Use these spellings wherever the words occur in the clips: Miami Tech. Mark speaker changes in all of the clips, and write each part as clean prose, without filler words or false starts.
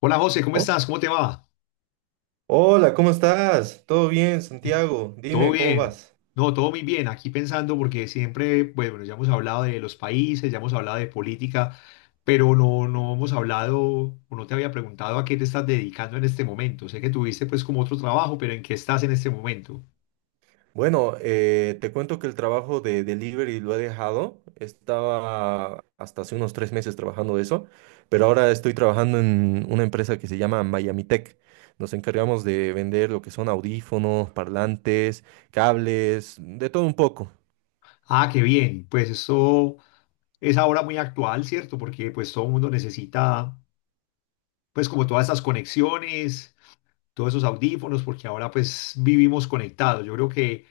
Speaker 1: Hola José, ¿cómo
Speaker 2: Oh,
Speaker 1: estás? ¿Cómo te va?
Speaker 2: hola, ¿cómo estás? ¿Todo bien, Santiago?
Speaker 1: ¿Todo
Speaker 2: Dime, ¿cómo
Speaker 1: bien?
Speaker 2: vas?
Speaker 1: No, todo muy bien. Aquí pensando porque siempre, pues, bueno, ya hemos hablado de los países, ya hemos hablado de política, pero no hemos hablado o no te había preguntado a qué te estás dedicando en este momento. Sé que tuviste pues como otro trabajo, pero ¿en qué estás en este momento?
Speaker 2: Bueno, te cuento que el trabajo de delivery lo he dejado. Estaba hasta hace unos 3 meses trabajando de eso, pero ahora estoy trabajando en una empresa que se llama Miami Tech. Nos encargamos de vender lo que son audífonos, parlantes, cables, de todo un poco.
Speaker 1: Ah, qué bien. Pues esto es ahora muy actual, ¿cierto? Porque pues todo el mundo necesita pues como todas esas conexiones, todos esos audífonos, porque ahora pues vivimos conectados. Yo creo que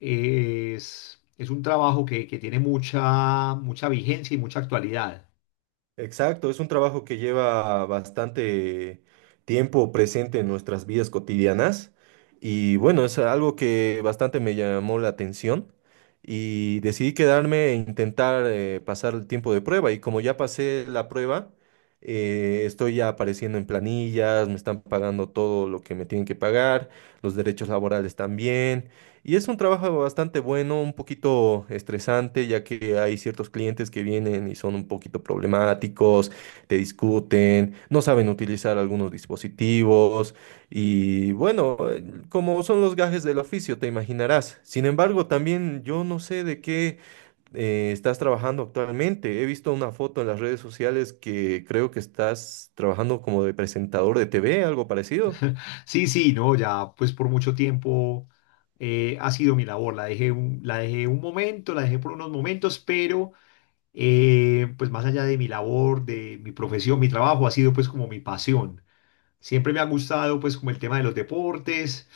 Speaker 1: es un trabajo que tiene mucha, mucha vigencia y mucha actualidad.
Speaker 2: Exacto, es un trabajo que lleva bastante tiempo presente en nuestras vidas cotidianas y bueno, es algo que bastante me llamó la atención y decidí quedarme e intentar pasar el tiempo de prueba y como ya pasé la prueba, estoy ya apareciendo en planillas, me están pagando todo lo que me tienen que pagar, los derechos laborales también. Y es un trabajo bastante bueno, un poquito estresante, ya que hay ciertos clientes que vienen y son un poquito problemáticos, te discuten, no saben utilizar algunos dispositivos y bueno, como son los gajes del oficio, te imaginarás. Sin embargo, también yo no sé de qué estás trabajando actualmente. He visto una foto en las redes sociales que creo que estás trabajando como de presentador de TV, algo parecido.
Speaker 1: Sí, sí, no, ya pues por mucho tiempo ha sido mi labor. La dejé un momento, la dejé por unos momentos, pero pues más allá de mi labor, de mi profesión, mi trabajo ha sido pues como mi pasión. Siempre me ha gustado pues como el tema de los deportes,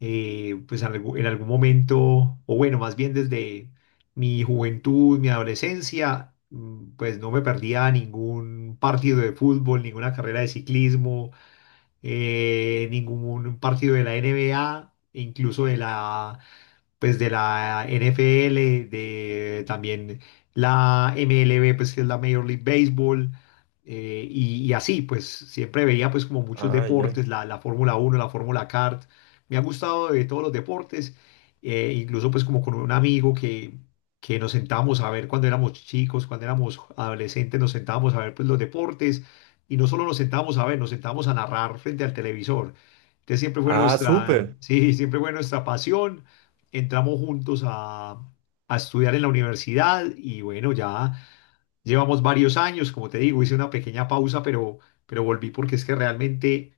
Speaker 1: pues en algún momento, o bueno, más bien desde mi juventud, mi adolescencia, pues no me perdía ningún partido de fútbol, ninguna carrera de ciclismo, ningún partido de la N B NBA, incluso de la pues de la NFL, de también la MLB, pues que es la Major League Baseball, y así, pues siempre veía pues como muchos
Speaker 2: Ah, ya.
Speaker 1: deportes, la Fórmula Uno, la Fórmula Kart, me ha gustado de todos los deportes, incluso pues como con un amigo que nos sentábamos a ver cuando éramos chicos, cuando éramos adolescentes, nos sentábamos a ver pues los deportes, y no solo nos sentábamos a ver, nos sentábamos a narrar frente al televisor. Entonces
Speaker 2: Ah, súper.
Speaker 1: sí, siempre fue nuestra pasión. Entramos juntos a, estudiar en la universidad y bueno, ya llevamos varios años, como te digo, hice una pequeña pausa, pero, volví porque es que realmente,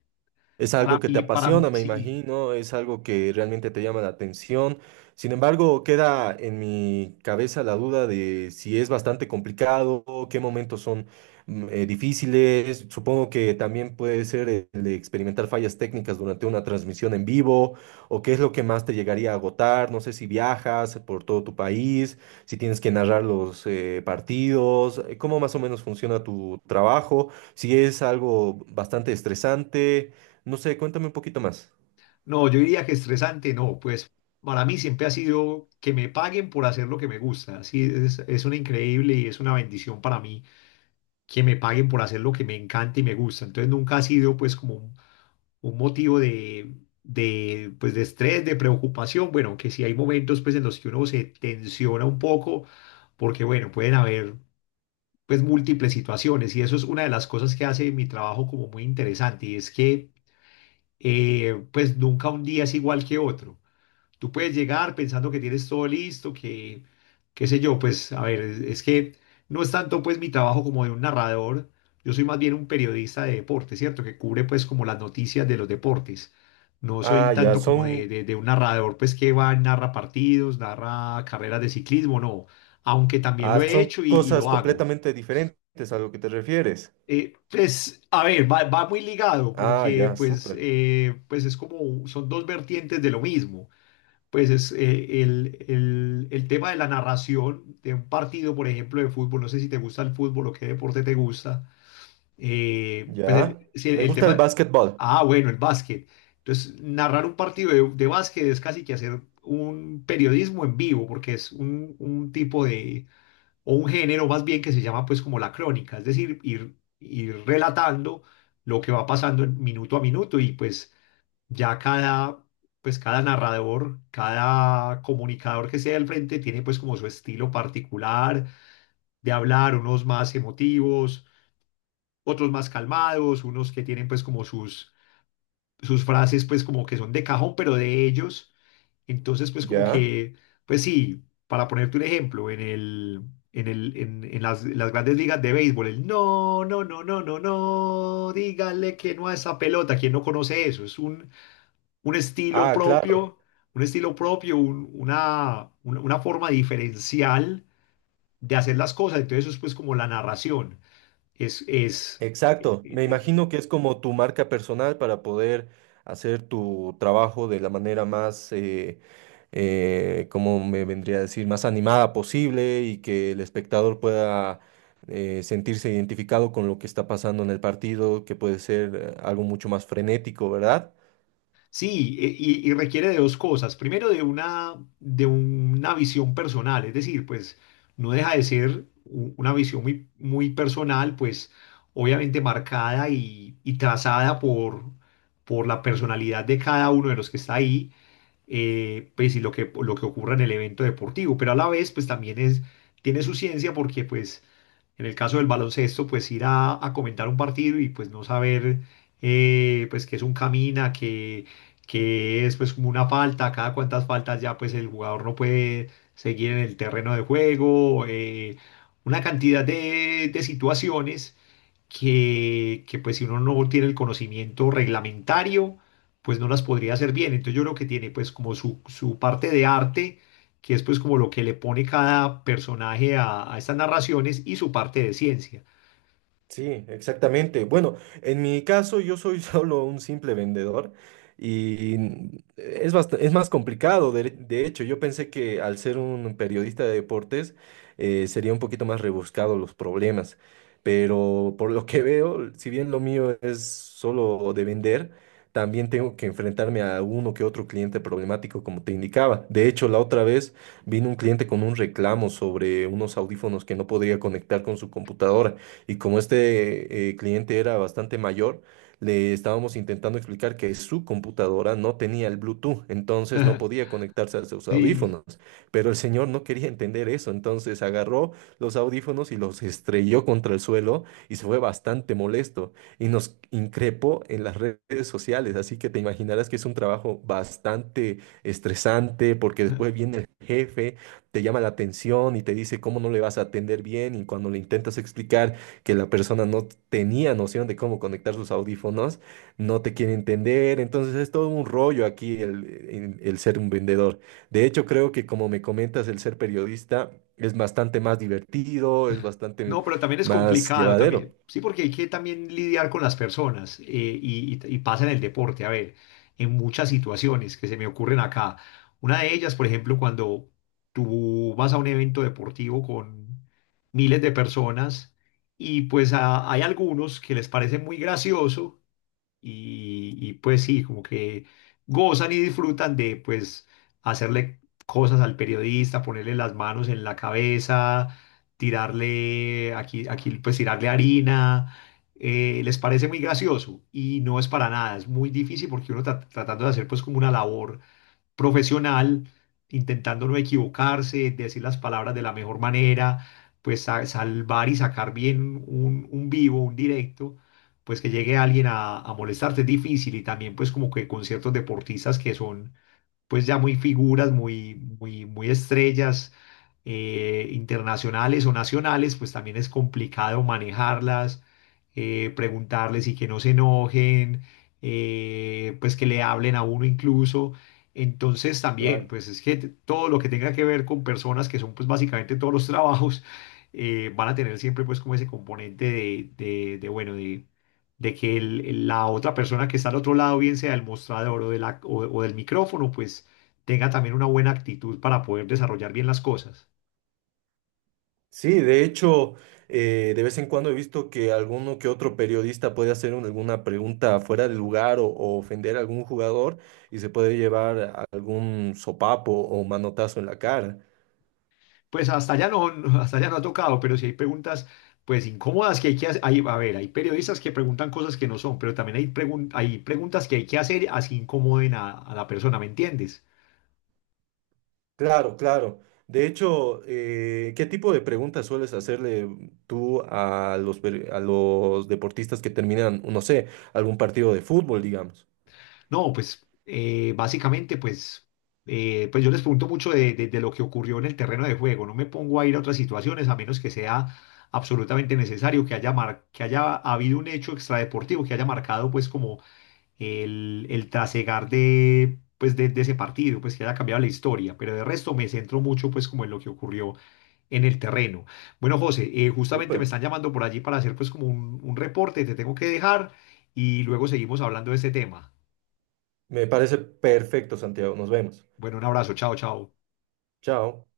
Speaker 2: Es algo que te
Speaker 1: para mí,
Speaker 2: apasiona, me
Speaker 1: sí,
Speaker 2: imagino, es algo que realmente te llama la atención. Sin embargo, queda en mi cabeza la duda de si es bastante complicado, qué momentos son difíciles. Supongo que también puede ser el de experimentar fallas técnicas durante una transmisión en vivo, o qué es lo que más te llegaría a agotar. No sé si viajas por todo tu país, si tienes que narrar los partidos, cómo más o menos funciona tu trabajo, si es algo bastante estresante. No sé, cuéntame un poquito más.
Speaker 1: no, yo diría que estresante, no, pues para mí siempre ha sido que me paguen por hacer lo que me gusta, sí, es una increíble y es una bendición para mí que me paguen por hacer lo que me encanta y me gusta, entonces nunca ha sido pues como un motivo de pues, de estrés, de preocupación. Bueno, que si hay momentos pues, en los que uno se tensiona un poco, porque bueno, pueden haber pues, múltiples situaciones y eso es una de las cosas que hace mi trabajo como muy interesante y es que pues nunca un día es igual que otro. Tú puedes llegar pensando que tienes todo listo, qué sé yo, pues a ver, es que no es tanto pues mi trabajo como de un narrador, yo soy más bien un periodista de deporte, ¿cierto? Que cubre pues como las noticias de los deportes. No soy
Speaker 2: Ah, ya,
Speaker 1: tanto como
Speaker 2: son,
Speaker 1: de un narrador pues que va, narra partidos, narra carreras de ciclismo, no, aunque también
Speaker 2: ah,
Speaker 1: lo he
Speaker 2: son
Speaker 1: hecho y
Speaker 2: cosas
Speaker 1: lo hago.
Speaker 2: completamente diferentes a lo que te refieres.
Speaker 1: Pues, a ver, va muy ligado
Speaker 2: Ah,
Speaker 1: porque
Speaker 2: ya,
Speaker 1: pues,
Speaker 2: súper.
Speaker 1: pues es como, son dos vertientes de lo mismo, pues es el tema de la narración de un partido, por ejemplo, de fútbol. No sé si te gusta el fútbol o qué deporte te gusta. Pues
Speaker 2: Ya.
Speaker 1: si
Speaker 2: Me
Speaker 1: el
Speaker 2: gusta el
Speaker 1: tema.
Speaker 2: básquetbol.
Speaker 1: Ah, bueno, el básquet. Entonces, narrar un partido de básquet es casi que hacer un periodismo en vivo, porque es un tipo de, o un género más bien, que se llama pues como la crónica, es decir, ir relatando lo que va pasando en minuto a minuto y pues ya cada narrador, cada comunicador que sea al frente tiene pues como su estilo particular de hablar, unos más emotivos, otros más calmados, unos que tienen pues como sus frases pues como que son de cajón, pero de ellos. Entonces pues como
Speaker 2: Ya.
Speaker 1: que, pues sí, para ponerte un ejemplo, en las grandes ligas de béisbol, el no, no, no, no, no, no, dígale que no a esa pelota, ¿quién no conoce eso? Es un estilo
Speaker 2: Ah, claro.
Speaker 1: propio, un estilo propio, una forma diferencial de hacer las cosas. Entonces eso es pues como la narración. Es, es, eh,
Speaker 2: Exacto, me imagino
Speaker 1: eh,
Speaker 2: que es como tu marca personal para poder hacer tu trabajo de la manera más, como me vendría a decir, más animada posible y que el espectador pueda sentirse identificado con lo que está pasando en el partido, que puede ser algo mucho más frenético, ¿verdad?
Speaker 1: sí, y requiere de dos cosas. Primero de una visión personal, es decir, pues no deja de ser una visión muy, muy personal, pues obviamente marcada y trazada por la personalidad de cada uno de los que está ahí, pues y lo que ocurra en el evento deportivo, pero a la vez pues también tiene su ciencia porque pues en el caso del baloncesto pues ir a comentar un partido y pues no saber pues que es un camina, que, es pues como una falta, cada cuantas faltas ya pues el jugador no puede seguir en el terreno de juego, una cantidad de situaciones que pues si uno no tiene el conocimiento reglamentario, pues no las podría hacer bien. Entonces yo creo que tiene pues como su parte de arte, que es pues como lo que le pone cada personaje a estas narraciones, y su parte de ciencia.
Speaker 2: Sí, exactamente. Bueno, en mi caso yo soy solo un simple vendedor y es más complicado. De hecho, yo pensé que al ser un periodista de deportes sería un poquito más rebuscado los problemas, pero por lo que veo, si bien lo mío es solo de vender, también tengo que enfrentarme a uno que otro cliente problemático, como te indicaba. De hecho, la otra vez vino un cliente con un reclamo sobre unos audífonos que no podía conectar con su computadora. Y como este cliente era bastante mayor, le estábamos intentando explicar que su computadora no tenía el Bluetooth, entonces no podía conectarse a sus
Speaker 1: Sí.
Speaker 2: audífonos. Pero el señor no quería entender eso, entonces agarró los audífonos y los estrelló contra el suelo y se fue bastante molesto y nos increpó en las redes sociales. Así que te imaginarás que es un trabajo bastante estresante porque después viene el jefe, te llama la atención y te dice cómo no le vas a atender bien y cuando le intentas explicar que la persona no tenía noción de cómo conectar sus audífonos, no te quiere entender, entonces es todo un rollo aquí el ser un vendedor. De hecho, creo que como me comentas, el ser periodista es bastante más divertido, es bastante
Speaker 1: No, pero también es
Speaker 2: más
Speaker 1: complicado,
Speaker 2: llevadero.
Speaker 1: también, sí, porque hay que también lidiar con las personas, y pasa en el deporte, a ver, en muchas situaciones que se me ocurren acá. Una de ellas, por ejemplo, cuando tú vas a un evento deportivo con miles de personas y pues hay algunos que les parece muy gracioso y pues sí, como que gozan y disfrutan de pues hacerle cosas al periodista, ponerle las manos en la cabeza, tirarle aquí, aquí pues tirarle harina. Les parece muy gracioso y no es para nada, es muy difícil porque uno tratando de hacer pues como una labor profesional, intentando no equivocarse, decir las palabras de la mejor manera, pues salvar y sacar bien un vivo, un directo, pues que llegue alguien a, molestarte es difícil, y también pues como que con ciertos deportistas que son pues ya muy figuras, muy, muy, muy estrellas, internacionales o nacionales, pues también es complicado manejarlas, preguntarles y que no se enojen, pues que le hablen a uno incluso. Entonces también,
Speaker 2: Claro.
Speaker 1: pues es que todo lo que tenga que ver con personas, que son pues básicamente todos los trabajos, van a tener siempre pues como ese componente bueno, de que la otra persona que está al otro lado, bien sea del mostrador o, de la- o del micrófono, pues tenga también una buena actitud para poder desarrollar bien las cosas.
Speaker 2: Sí, de hecho, de vez en cuando he visto que alguno que otro periodista puede hacer alguna pregunta fuera de lugar o ofender a algún jugador y se puede llevar algún sopapo o manotazo en la cara.
Speaker 1: Pues hasta allá no. Hasta allá no ha tocado, pero si hay preguntas pues incómodas que hay que hacer. A ver, hay periodistas que preguntan cosas que no son, pero también hay preguntas que hay que hacer, así incomoden a la persona, ¿me entiendes?
Speaker 2: Claro, claro. De hecho, ¿qué tipo de preguntas sueles hacerle tú a a los deportistas que terminan, no sé, algún partido de fútbol, digamos?
Speaker 1: No, pues básicamente, pues, pues yo les pregunto mucho de lo que ocurrió en el terreno de juego. No me pongo a ir a otras situaciones a menos que sea absolutamente necesario, que haya, que haya habido un hecho extradeportivo que haya marcado pues como el trasegar pues, de ese partido, pues que haya cambiado la historia. Pero de resto me centro mucho pues como en lo que ocurrió en el terreno. Bueno, José, justamente me
Speaker 2: Súper.
Speaker 1: están llamando por allí para hacer pues como un reporte. Te tengo que dejar y luego seguimos hablando de este tema.
Speaker 2: Me parece perfecto, Santiago. Nos vemos.
Speaker 1: Bueno, un abrazo, chao, chao.
Speaker 2: Chao.